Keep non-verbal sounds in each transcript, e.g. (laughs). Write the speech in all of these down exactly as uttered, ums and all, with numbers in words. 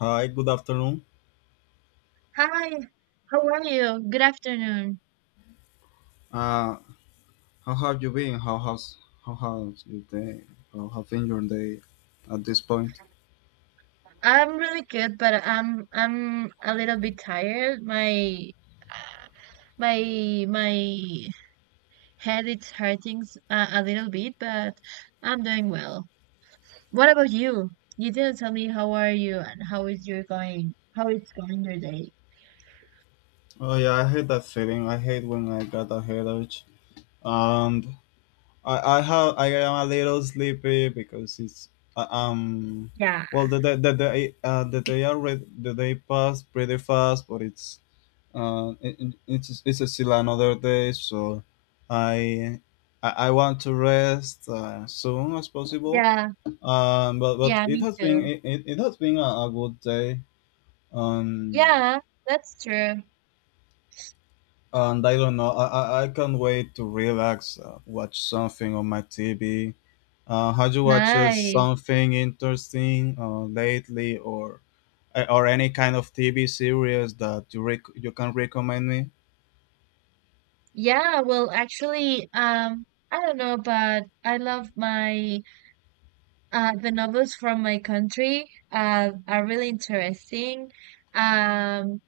Hi, good afternoon. Hi, how are you? Good afternoon. Uh, how have you been? How has how has your day? How have been your day at this point? I'm really good, but I'm I'm a little bit tired. My my my head it's hurting s- uh, a little bit, but I'm doing well. What about you? You didn't tell me how are you and how is your going? How it's going your day? Oh yeah, I hate that feeling. I hate when I got a headache, and I I have I am a little sleepy because it's uh, um Yeah, well the day the day uh, the day already the day passed pretty fast, but it's uh it, it- it's it's still another day, so I I, I want to rest uh, soon as possible. yeah, Um, but but yeah. it Me has been too. it, it it has been a, a good day. Um, Yeah, that's true. and I don't know. I, I, I can't wait to relax, uh, watch something on my T V. Uh, have you watched Nice. something interesting uh, lately, or eh, or any kind of T V series that you rec- you can recommend me? Yeah, well, actually, um, I don't know, but I love my Uh, the novels from my country uh, are really interesting. Um,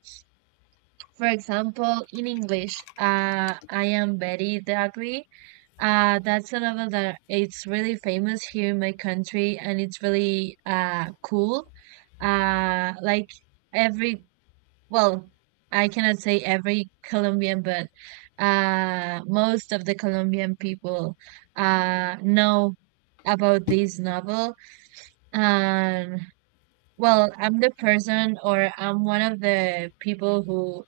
for example, in English, uh, I am Betty the Ugly. Uh, that's a novel that it's really famous here in my country, and it's really uh cool. Uh, like every well, I cannot say every Colombian, but uh, most of the Colombian people uh know about this novel, um, well, I'm the person or I'm one of the people who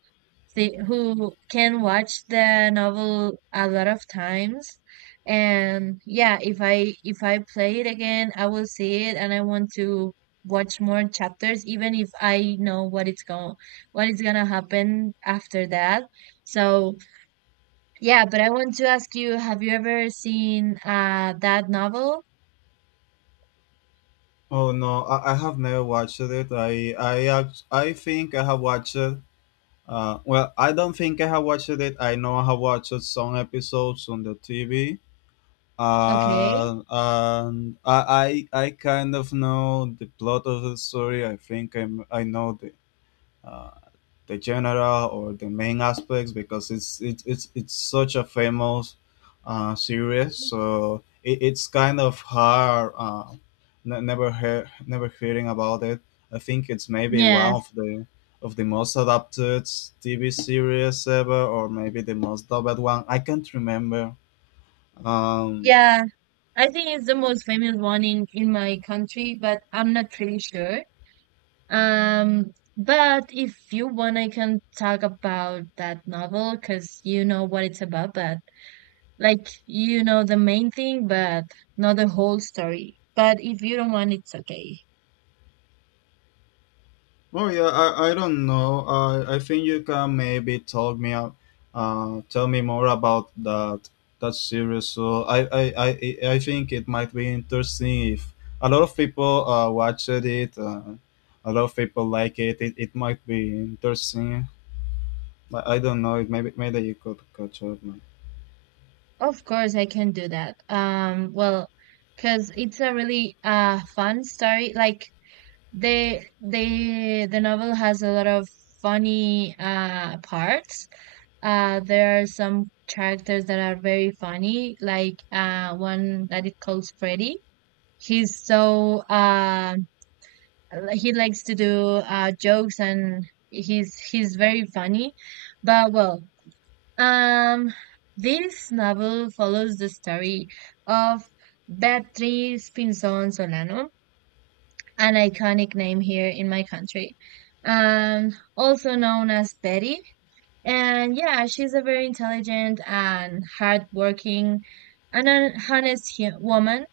thi- who can watch the novel a lot of times. And yeah, if I if I play it again, I will see it and I want to watch more chapters even if I know what it's going what is going to happen after that. So, yeah, but I want to ask you, have you ever seen uh that novel? Oh no, I, I have never watched it. I I act- I think I have watched. Uh, well, I don't think I have watched it. I know I have watched some episodes on the T V. Okay. Uh, and I, I I kind of know the plot of the story. I think I'm, I know the uh, the general or the main aspects because it's it, it's it's such a famous uh, series. So it, it's kind of hard. Uh, n- never heard, never hearing about it. I think it's maybe one Yes. of the of the most adapted T V series ever, or maybe the most dubbed one. I can't remember. Um, Yeah, I think it's the most famous one in in my country, but I'm not really sure. Um, but if you want, I can talk about that novel because you know what it's about, but like you know the main thing, but not the whole story. But if you don't want, it's okay. Oh yeah, I, I don't know. I I think you can maybe talk me out, uh, tell me more about that that series. So I I, I, I I think it might be interesting if a lot of people uh, watched it. Uh, a lot of people like it. It, it might be interesting. But I don't know. It maybe Maybe you could catch up, man. Of course, I can do that. Um, well, because it's a really uh fun story. Like they they the novel has a lot of funny uh parts. Uh there are some characters that are very funny, like uh one that it calls Freddy. He's so uh he likes to do uh jokes, and he's he's very funny. But well, um this novel follows the story of Beatriz Pinzón Solano, an iconic name here in my country, um, also known as Betty. And yeah, she's a very intelligent and hardworking and an honest hu- woman,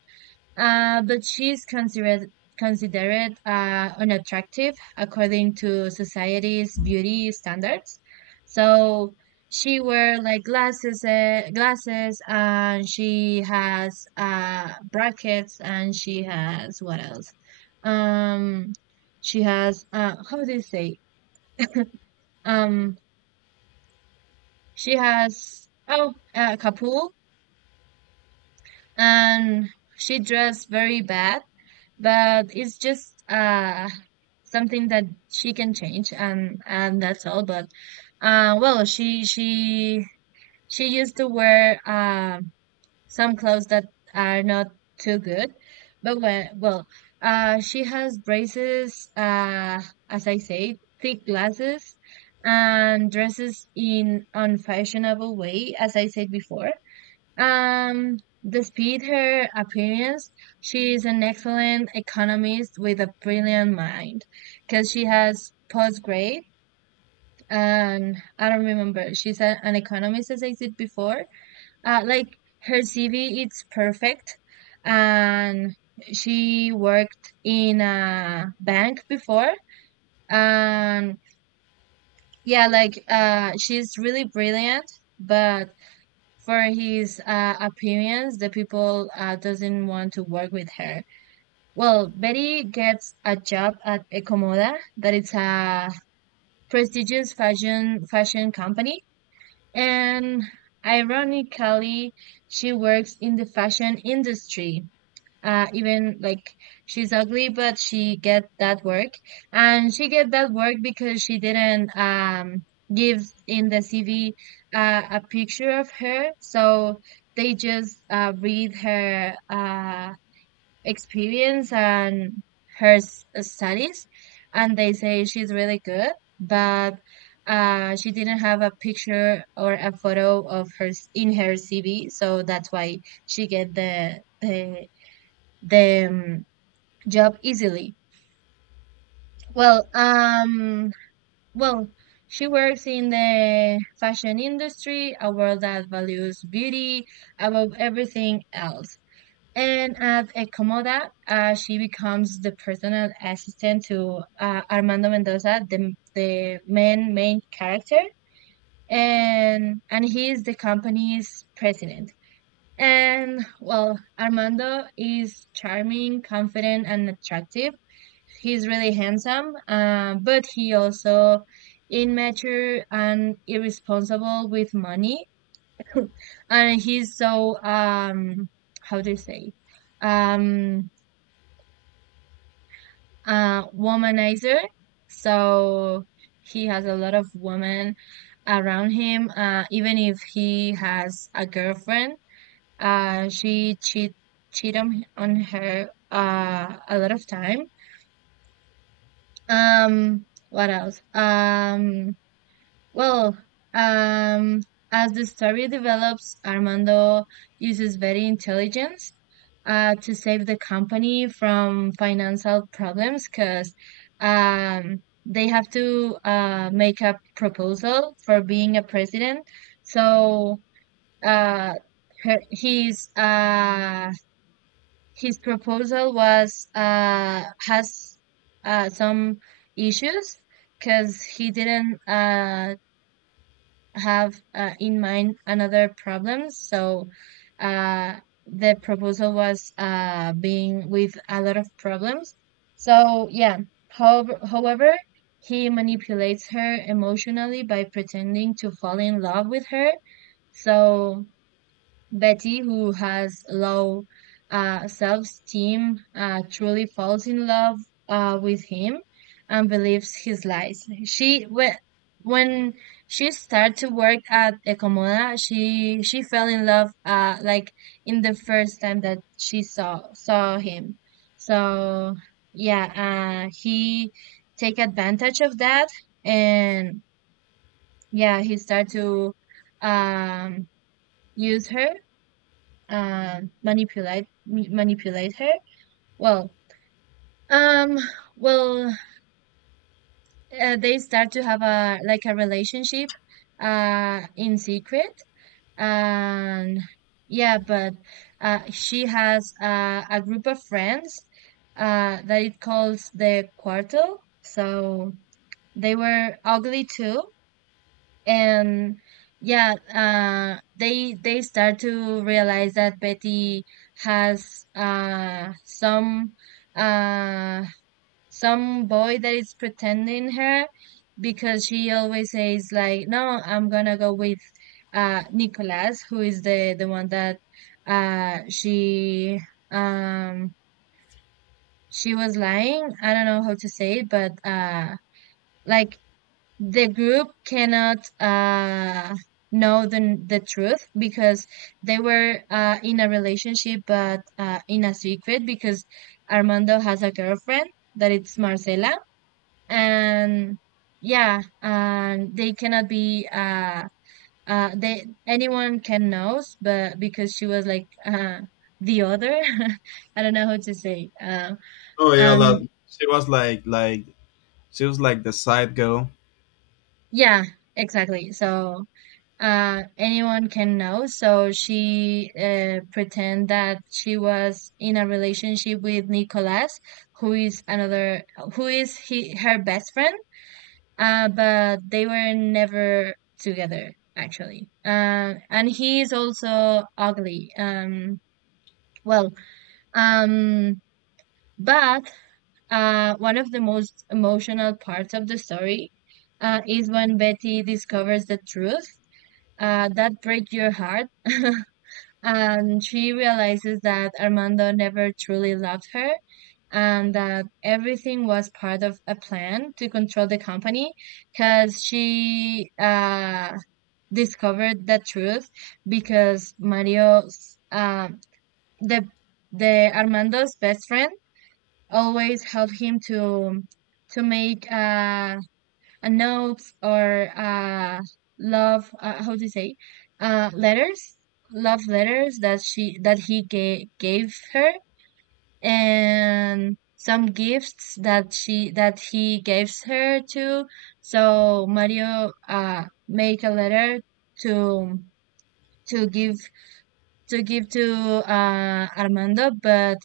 uh, but she's considered considered uh, unattractive according to society's beauty standards. So she wear like glasses, uh, glasses, and she has uh, brackets, and she has what else? Um, she has, uh, how do you say? Um, she has, oh, uh, capul, and she dressed very bad, but it's just uh something that she can change, and and that's all. But uh well, she she she used to wear, um some clothes that are not too good. But when, well, uh she has braces, uh as I say, thick glasses, and dresses in unfashionable way, as I said before. Um, despite her appearance, she is an excellent economist with a brilliant mind, because she has postgrad, and I don't remember. She's a, an economist, as I said before. Uh, like her C V, it's perfect, and she worked in a bank before. And yeah, like uh, she's really brilliant, but for his uh, appearance, the people uh, doesn't want to work with her. Well, Betty gets a job at Ecomoda, that it's a prestigious fashion fashion company, and ironically, she works in the fashion industry, uh even like she's ugly, but she get that work, and she get that work because she didn't, um give in the C V uh, a picture of her, so they just uh read her uh experience and her s- uh, studies, and they say she's really good. But uh she didn't have a picture or a photo of her s- in her C V, so that's why she get the the the um, job easily. Well, um, well, she works in the fashion industry, a world that values beauty above everything else. And at Ecomoda, uh, she becomes the personal assistant to uh, Armando Mendoza, the the main main character, and and he is the company's president. And well, Armando is charming, confident, and attractive. He's really handsome, uh, but he also immature and irresponsible with money. (laughs) And he's so, um how do you say, um uh womanizer. So he has a lot of women around him, uh even if he has a girlfriend, uh she cheat cheat on, on her, uh a lot of time. Um what else? um Well, um, as the story develops, Armando uses very intelligence uh, to save the company from financial problems, because um, they have to, uh, make a proposal for being a president. So uh, her, his uh, his proposal was uh, has uh, some issues, because he didn't, uh, have uh, in mind, another problem. So uh, the proposal was, uh, being with a lot of problems. So yeah, how, however, he manipulates her emotionally by pretending to fall in love with her. So Betty, who has low uh, self-esteem, uh, truly falls in love uh, with him, and believes his lies. She when when she started to work at Ecomoda, she she fell in love, uh, like in the first time that she saw saw him. So yeah, uh, he take advantage of that, and yeah, he started to, um, use her, um manipulate m- manipulate her. Well, um well uh, they start to have a like a relationship, uh in secret. And yeah, but uh she has uh, a group of friends, uh that it calls the quarto. So they were ugly too, and yeah, uh they they start to realize that Betty has uh some uh some boy that is pretending her, because she always says like, no, I'm gonna go with uh Nicholas, who is the the one that uh she um she was lying. I don't know how to say it, but uh like, the group cannot, uh, know the the truth, because they were, uh, in a relationship, but uh, in a secret, because Armando has a girlfriend that it's Marcela, and yeah, and they cannot be, uh, uh, they anyone can knows, but because she was like, uh, the other, (laughs) I don't know how to say. Uh, Oh yeah, um, like, she was like like she was like the side girl. yeah, exactly. So uh, anyone can know. So she uh, pretend that she was in a relationship with Nicolas, who is another, who is he, her best friend. Uh, but they were never together actually. Uh, and he is also ugly. Um, well, um, but uh, one of the most emotional parts of the story Uh, is when Betty discovers the truth, uh, that break your heart. (laughs) And she realizes that Armando never truly loved her, and that everything was part of a plan to control the company. Because she uh, discovered the truth, because Mario's, um the the Armando's best friend, always helped him to to make uh uh, notes, or uh, love, uh, how do you say, uh, letters, love letters, that she that he gave gave her, and some gifts that she that he gives her too. So Mario uh make a letter, to to give to give to uh, Armando. But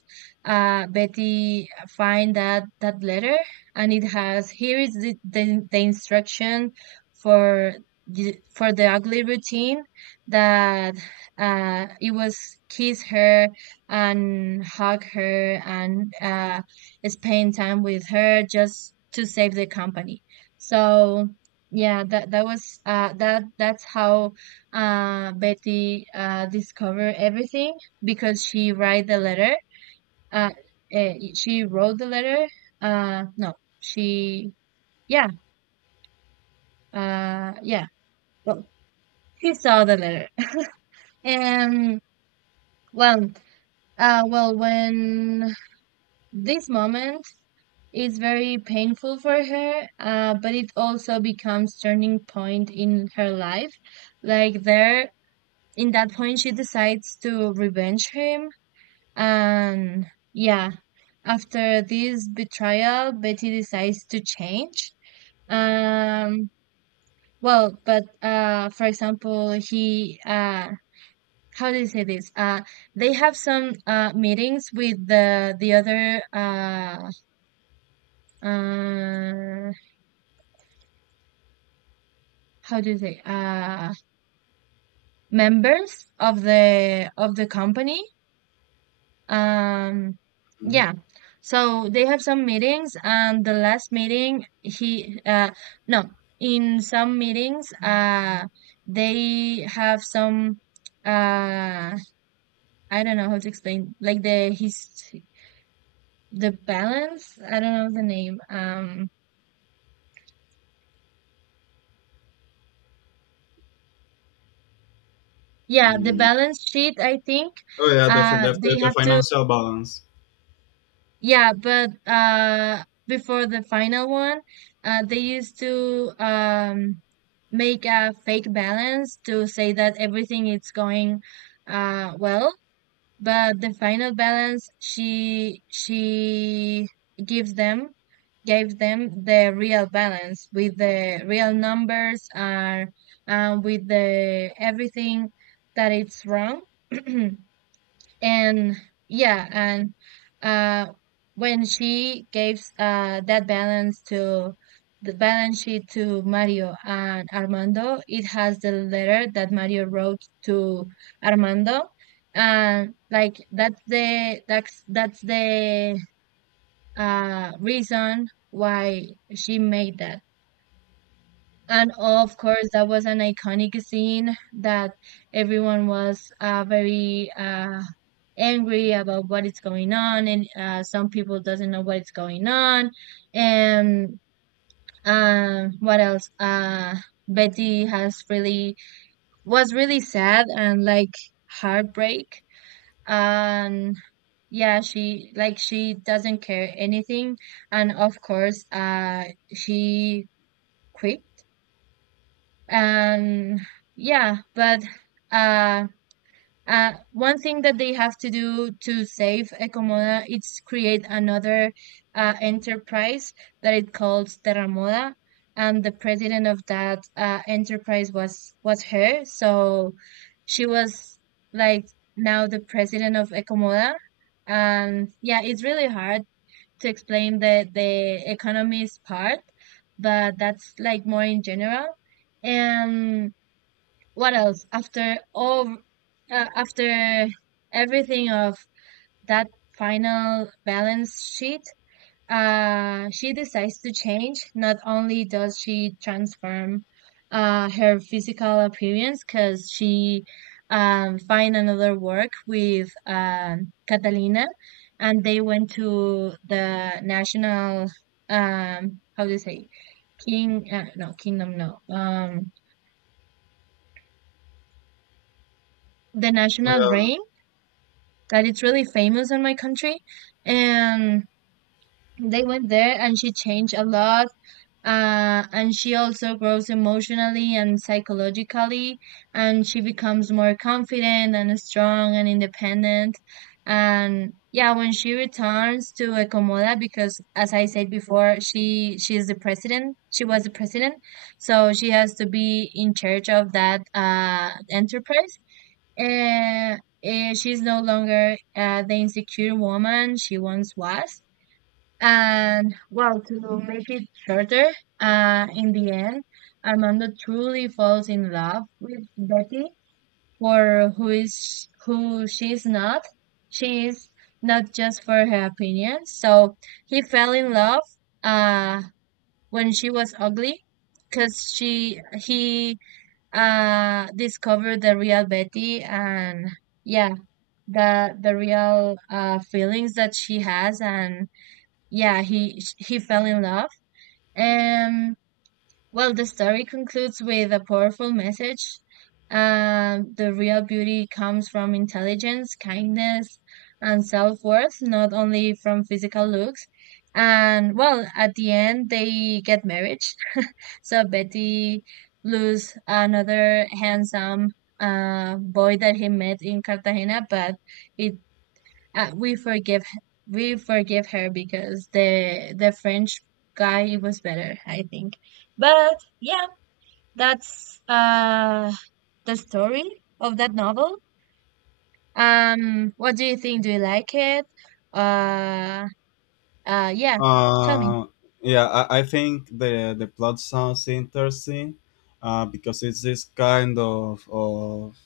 uh, Betty find that that letter, and it has, here is the the, the instruction for the- for the ugly routine, that uh, it was, kiss her, and hug her, and uh, spend time with her, just to save the company. So yeah, that that was uh, that that's how uh, Betty uh, discovered everything, because she write the letter. Uh, eh, she wrote the letter. Uh, no, she yeah, uh, yeah. Well, she saw the letter. (laughs) And well, uh, well, when this moment is very painful for her, uh, but it also becomes turning point in her life. Like there, in that point, she decides to revenge him. And yeah, after this betrayal, Betty decides to change. Um, well, but uh, for example, he uh, how do you say this? Uh, they have some uh meetings with the the other, uh uh how do you say, uh members of the of the company. Um, Mm. yeah. So they have some meetings, and the last meeting he uh no, in some meetings, uh they have some, uh I don't know how to explain, like the his the balance, I don't know the name, um yeah, the Mm. balance sheet, I think, Oh yeah, the, fin- uh the they the have to. financial balance. Yeah, but uh before the final one, uh they used to, um make a fake balance to say that everything is going uh well, but the final balance, she she gives them gave them the real balance, with the real numbers are, uh, with the everything that it's wrong. (clears throat) And yeah, and uh, when she gave, uh, that balance to the balance sheet to Mario and Armando, it has the letter that Mario wrote to Armando, and like that's the that's that's the uh, reason why she made that. And of course, that was an iconic scene that everyone was uh, very uh, angry about what is going on, and uh, some people doesn't know what is going on. And um what else uh Betty has really was really sad and like heartbreak. And yeah, she like she doesn't care anything. And of course, uh she quit. And yeah, but uh Uh, one thing that they have to do to save Ecomoda is create another uh, enterprise that it calls Terramoda, and the president of that uh, enterprise was was her. So she was like now the president of Ecomoda. And yeah, it's really hard to explain the the economies part, but that's like more in general. And what else, after all, uh, after everything of that final balance sheet, uh she decides to change. Not only does she transform uh her physical appearance, because she um find another work with um Catalina, and they went to the national um how do you say king uh, no kingdom no um the Oh, national yeah. range that it's really famous in my country. And they went there and she changed a lot. Uh, and she also grows emotionally and psychologically, and she becomes more confident and strong and independent. And yeah, when she returns to Ecomoda, because as I said before, she she is the president. She was the president, so she has to be in charge of that uh, enterprise. And eh, she's no longer uh, the insecure woman she once was. And well, to make it shorter, uh, in the end, Armando truly falls in love with Betty for who is who she's not. She is not just for her opinion. So he fell in love uh, when she was ugly, because she he uh, discovered the real Betty, and yeah, the the real uh feelings that she has. And yeah, he he fell in love. And well, the story concludes with a powerful message: um the real beauty comes from intelligence, kindness, and self-worth, not only from physical looks. And well, at the end they get married. So Betty lose another handsome uh boy that he met in Cartagena, but it uh, we forgive we forgive her because the the French guy was better, I think. But yeah, that's uh the story of that novel. Um, what do you think? Do you like it? Uh, uh, yeah. Tell me. Uh, yeah, I, I think the the plot sounds interesting, uh, because it's this kind of of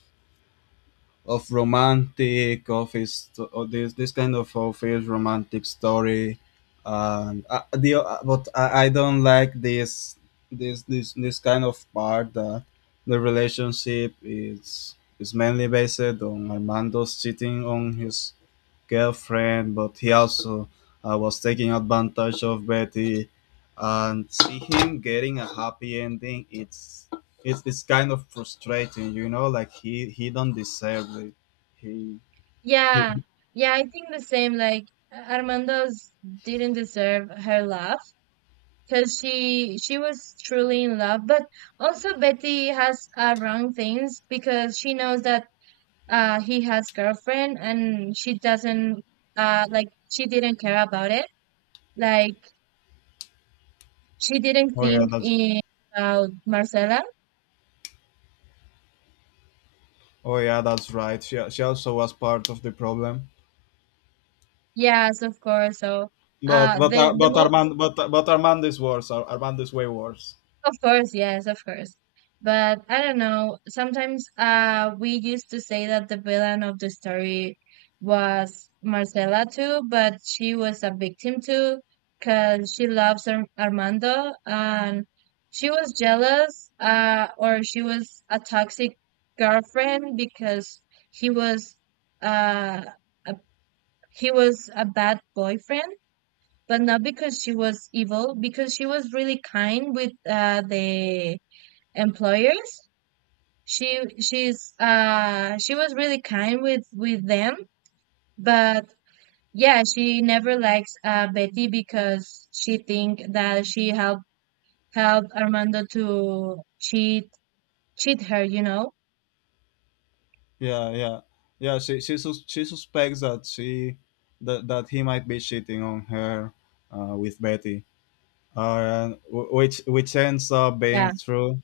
of romantic office or this this kind of office romantic story, and uh, the uh, but I, I don't like this this this this kind of part that the relationship is is mainly based on Armando's cheating on his girlfriend, but he also uh, was taking advantage of Betty. And see him getting a happy ending. It's it's it's kind of frustrating, you know. Like he he don't deserve it. He Yeah, he. (laughs) yeah, I think the same. Like Armando's didn't deserve her love, because she she was truly in love. But also Betty has uh, wrong things, because she knows that uh he has girlfriend, and she doesn't, uh like she didn't care about it. Like she didn't Oh yeah, think that's in about Marcela. oh yeah, that's right. She she also was part of the problem. Yes, of course. So But uh but uh, the the but most, Armand but but Armand is worse. Ar- Armand is way worse. of course, yes, of course. But I don't know. Sometimes uh we used to say that the villain of the story was Marcela too, but she was a victim too, because she loves Ar Armando, and she was jealous, uh or she was a toxic girlfriend because he was uh a, he was a bad boyfriend. But not because she was evil, because she was really kind with uh the employers. She she's uh she was really kind with with them. But yeah, she never likes uh Betty, because she think that she helped helped Armando to cheat cheat her, you know? Yeah, yeah, yeah. She she sus- she suspects that she that that he might be cheating on her uh, with Betty, uh, wh- which which ends up Yeah. being true.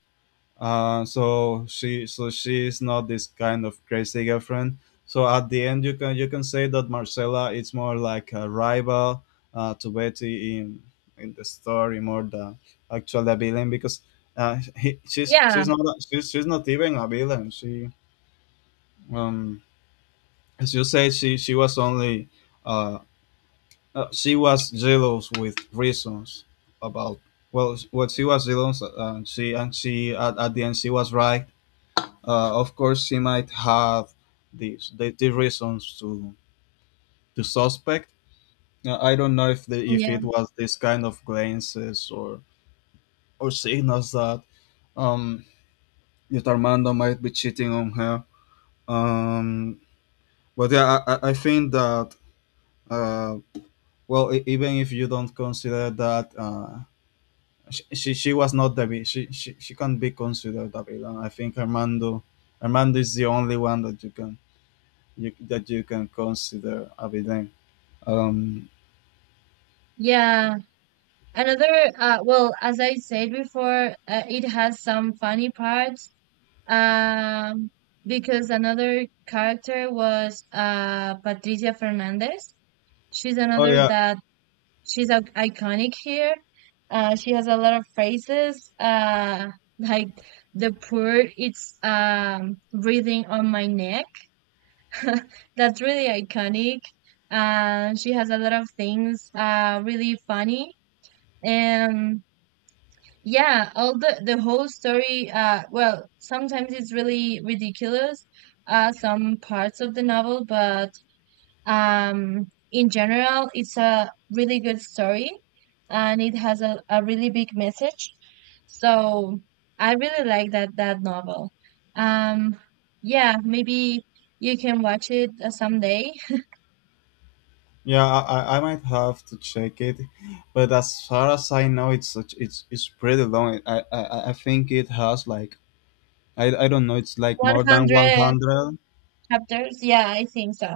Uh, so she so she is not this kind of crazy girlfriend. So at the end, you can you can say that Marcella is more like a rival uh, to Betty in in the story more than actually a villain because uh, he, she's she's Yeah. not a- she's, she's not even a villain. She um as you say, she she was only uh, uh, she was jealous with reasons about, well, what she was jealous, and she and she at, at the end she was right. Uh, of course, she might have these the, the reasons to to suspect. Uh, I don't know if the, if Yeah. it was this kind of glances or or signals that um that Armando might be cheating on her. Um, but yeah, I, I I think that uh, well, e- even if you don't consider that uh, she, she, she was not the vi- she, she she can't be considered a villain. I think Armando Armando is the only one that you can you, that you can consider a villain. Um. Yeah. Another, uh well, as I said before, uh, it has some funny parts. Um because another character was uh Patricia Fernandez. She's Oh another yeah, that she's a iconic here. Uh, she has a lot of phrases, uh, like the poor it's um, breathing on my neck. (laughs) That's really iconic. Uh, she has a lot of things uh, really funny. And yeah, all the, the whole story, uh, well, sometimes it's really ridiculous, uh, some parts of the novel. But um in general it's a really good story, and it has a, a really big message. So I really like that that novel. um yeah, maybe you can watch it uh, someday. yeah. I, I I might have to check it, but as far as I know, it's such it's it's pretty long. I I, I, I think it has, like. I I don't know. It's like more than one one hundred hundred. chapters, yeah, I think so.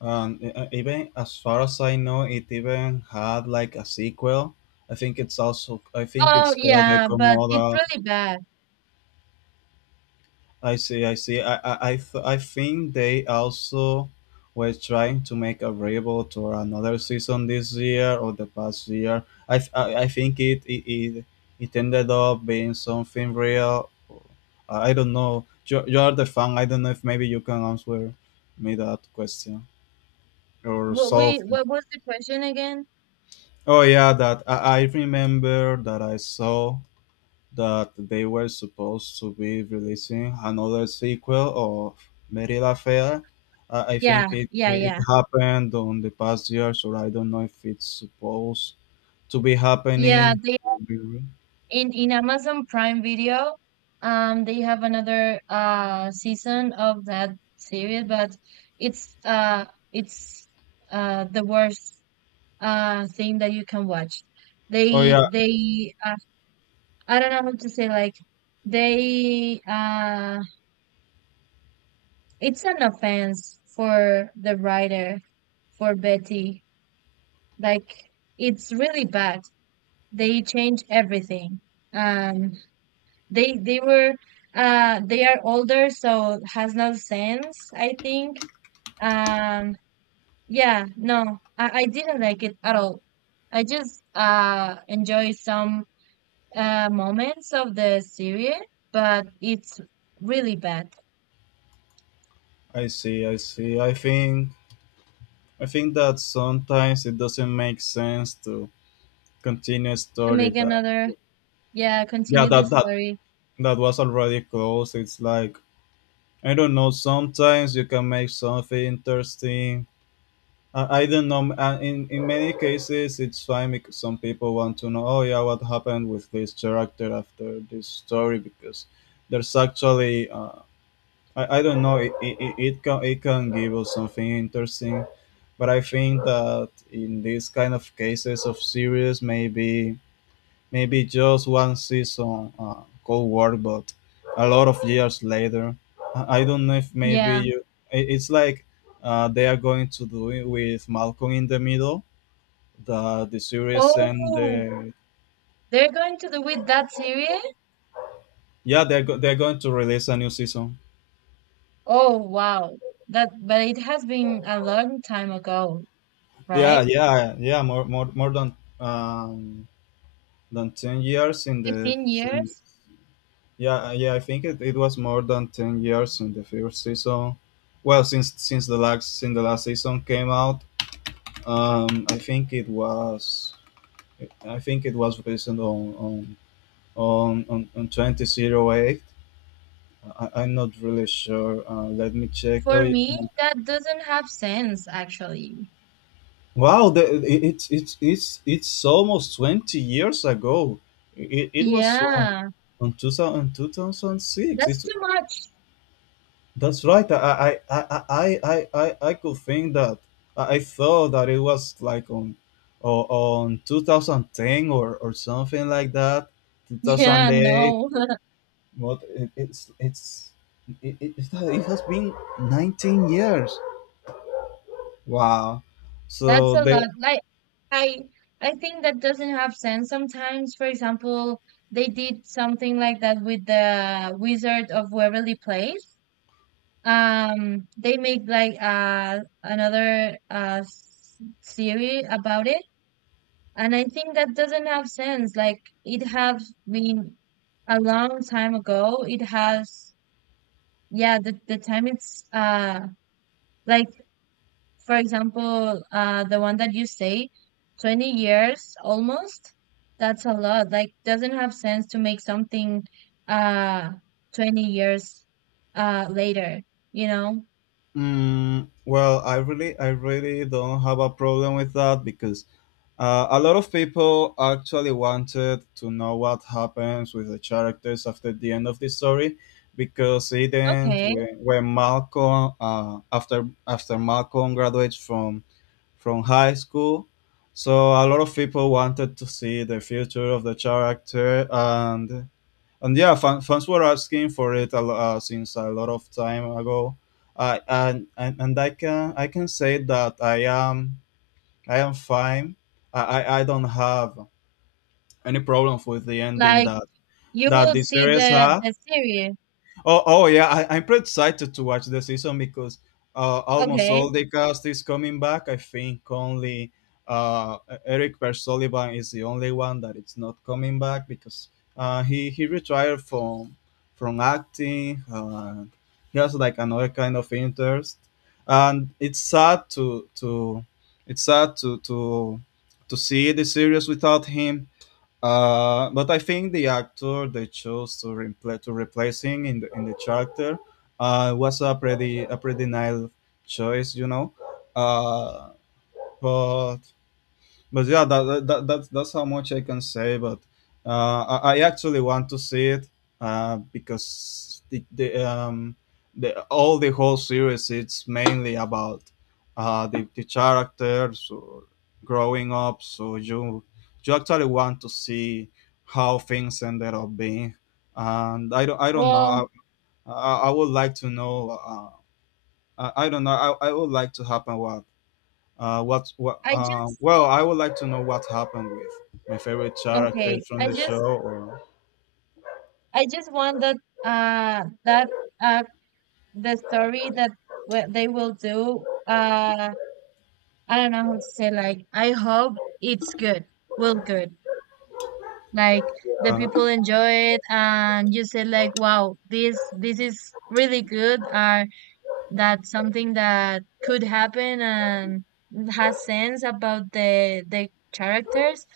Um, e- e- even as far as I know, it even had like a sequel. I think it's also I think Oh it's called yeah, Echo. but it's really bad. I see, I see. I, I, I, th- I think they also were trying to make a reboot or another season this year or the past year. I, th- I, I think it, it it it ended up being something real. I I don't know. You, you are the fan. I don't know if maybe you can answer me that question or What we solve. what was the question again? Oh yeah, that I, I remember that I saw that they were supposed to be releasing another sequel of Merida Fair. Uh, I Yeah, think it yeah, it yeah. happened on the past year, so I don't know if it's supposed to be Yeah, happening. they, in in Amazon Prime Video, um, they have another uh season of that series. But it's uh it's uh the worst uh thing that you can watch. Oh They yeah, they uh, I don't know how to say, like they uh it's an offense for the writer, for Betty. Like it's really bad. They change everything. Um They they were uh they are older, so it has no sense, I think. Um, yeah, no, I, I didn't like it at all. I just uh enjoy some uh moments of the series, but it's really bad. I see, I see. I think I think that sometimes it doesn't make sense to continue a To story make that another, yeah, yeah continue the that that story. that was already closed. It's like. I don't know. Sometimes you can make something interesting. I I don't know. Uh, In in many cases, it's fine because some people want to know, oh yeah, what happened with this character after this story? Because there's actually uh, I I don't know. It, it, it it can it can give us something interesting, but I think that in these kind of cases of series, maybe maybe just one season, uh, cold war but a lot of years later. i I don't know if maybe Yeah. you. I- it's like uh, they are going to do it with Malcolm in the Middle, the the series and the. Oh, they're going to do with that series? Yeah, they're, go- they're going to release a new season. Oh, wow. That, but it has been a long time ago, Yeah, right? yeah, yeah, more more, more than um than ten years in the fifteen in, years? yeah, yeah, i think it, it was more than ten years in the first season, well, since since the last since the last season came out. Um, I think it was, I think it was based on on on on, on twenty zero eight. I, I'm not really sure. Uh, let me check. Oh, For yeah. me, that doesn't have sense, actually. Wow! The, it, it's it's it's it's almost twenty years ago. It, it was on Yeah, on two thousand two thousand six. that's It's. too much. (laughs) That's right. I I I I I I, I could think that I I thought that it was like on o- on twenty ten or, or something like that. Yeah, two thousand eight. no, (laughs) But it, it's it's it, it, it's that it has been nineteen years. Wow. that's So a they. lot. Like, I, I think that doesn't have sense sometimes. For example, they did something like that with the Wizard of Waverly Place. Um, they made like uh another uh s- series about it, and I think that doesn't have sense. Like, it has been a long time ago. It has, yeah, the the time it's uh like, for example, uh the one that you say, twenty years almost, that's a lot. Like doesn't have sense to make something uh twenty years uh later, you know? Mm, well, I really. I really don't have a problem with that because Uh, a lot of people actually wanted to know what happens with the characters after the end of the story, because it ends Okay. when, when Malcolm, uh, after after Malcolm graduates from from high school. So a lot of people wanted to see the future of the character and and yeah, fan, fans were asking for it a, lo- uh, since a lot of time ago. I and, and and I can. I can say that I am. I am fine. I, I, I don't have any problems with the ending Like that, you that will the see series the had. the series. Oh, oh yeah, I, I'm pretty excited to watch the season because uh, almost Okay. all the cast is coming back. I think only uh, Eric Per Sullivan is the only one that it's not coming back because uh, he he retired from from acting. Uh, he has like another kind of interest, and it's sad to to it's sad to to to see the series without him, uh, but I think the actor they chose to repl- to replace him in the in the character uh, was a pretty a pretty nice choice, you know. Uh, but but yeah, that, that, that that's that's how much I can say. But uh, I, I actually want to see it uh, because the, the um the all the whole series it's mainly about uh, the the characters or growing up. So you you actually want to see how things ended up being, and I don't I don't know. I Well, I, I would like to know. Uh, I, I don't know. I, I would like to happen what uh, what, what, I uh, just, well, I would like to know what happened with my favorite okay, characters from I the show. just, Or. I just want that uh that uh the story that what they will do, uh I don't know how to say, like I hope it's good, well good. Like the uh, people enjoy it and you say like, wow, this this is really good, or that's something that could happen and has sense about the the characters.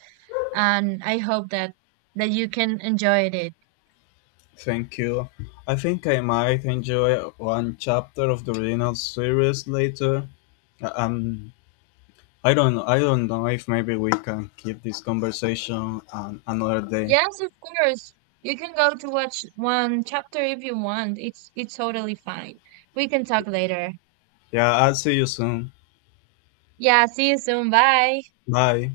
And I hope that that you can enjoy it. Thank you. I think I might enjoy one chapter of the original series later. Uh, Um, I don't, I don't know if maybe we can keep this conversation um, another day. Yes, of course. You can go to watch one chapter if you want. It's it's totally fine. We can talk later. Yeah, I'll see you soon. Yeah, see you soon. Bye. Bye.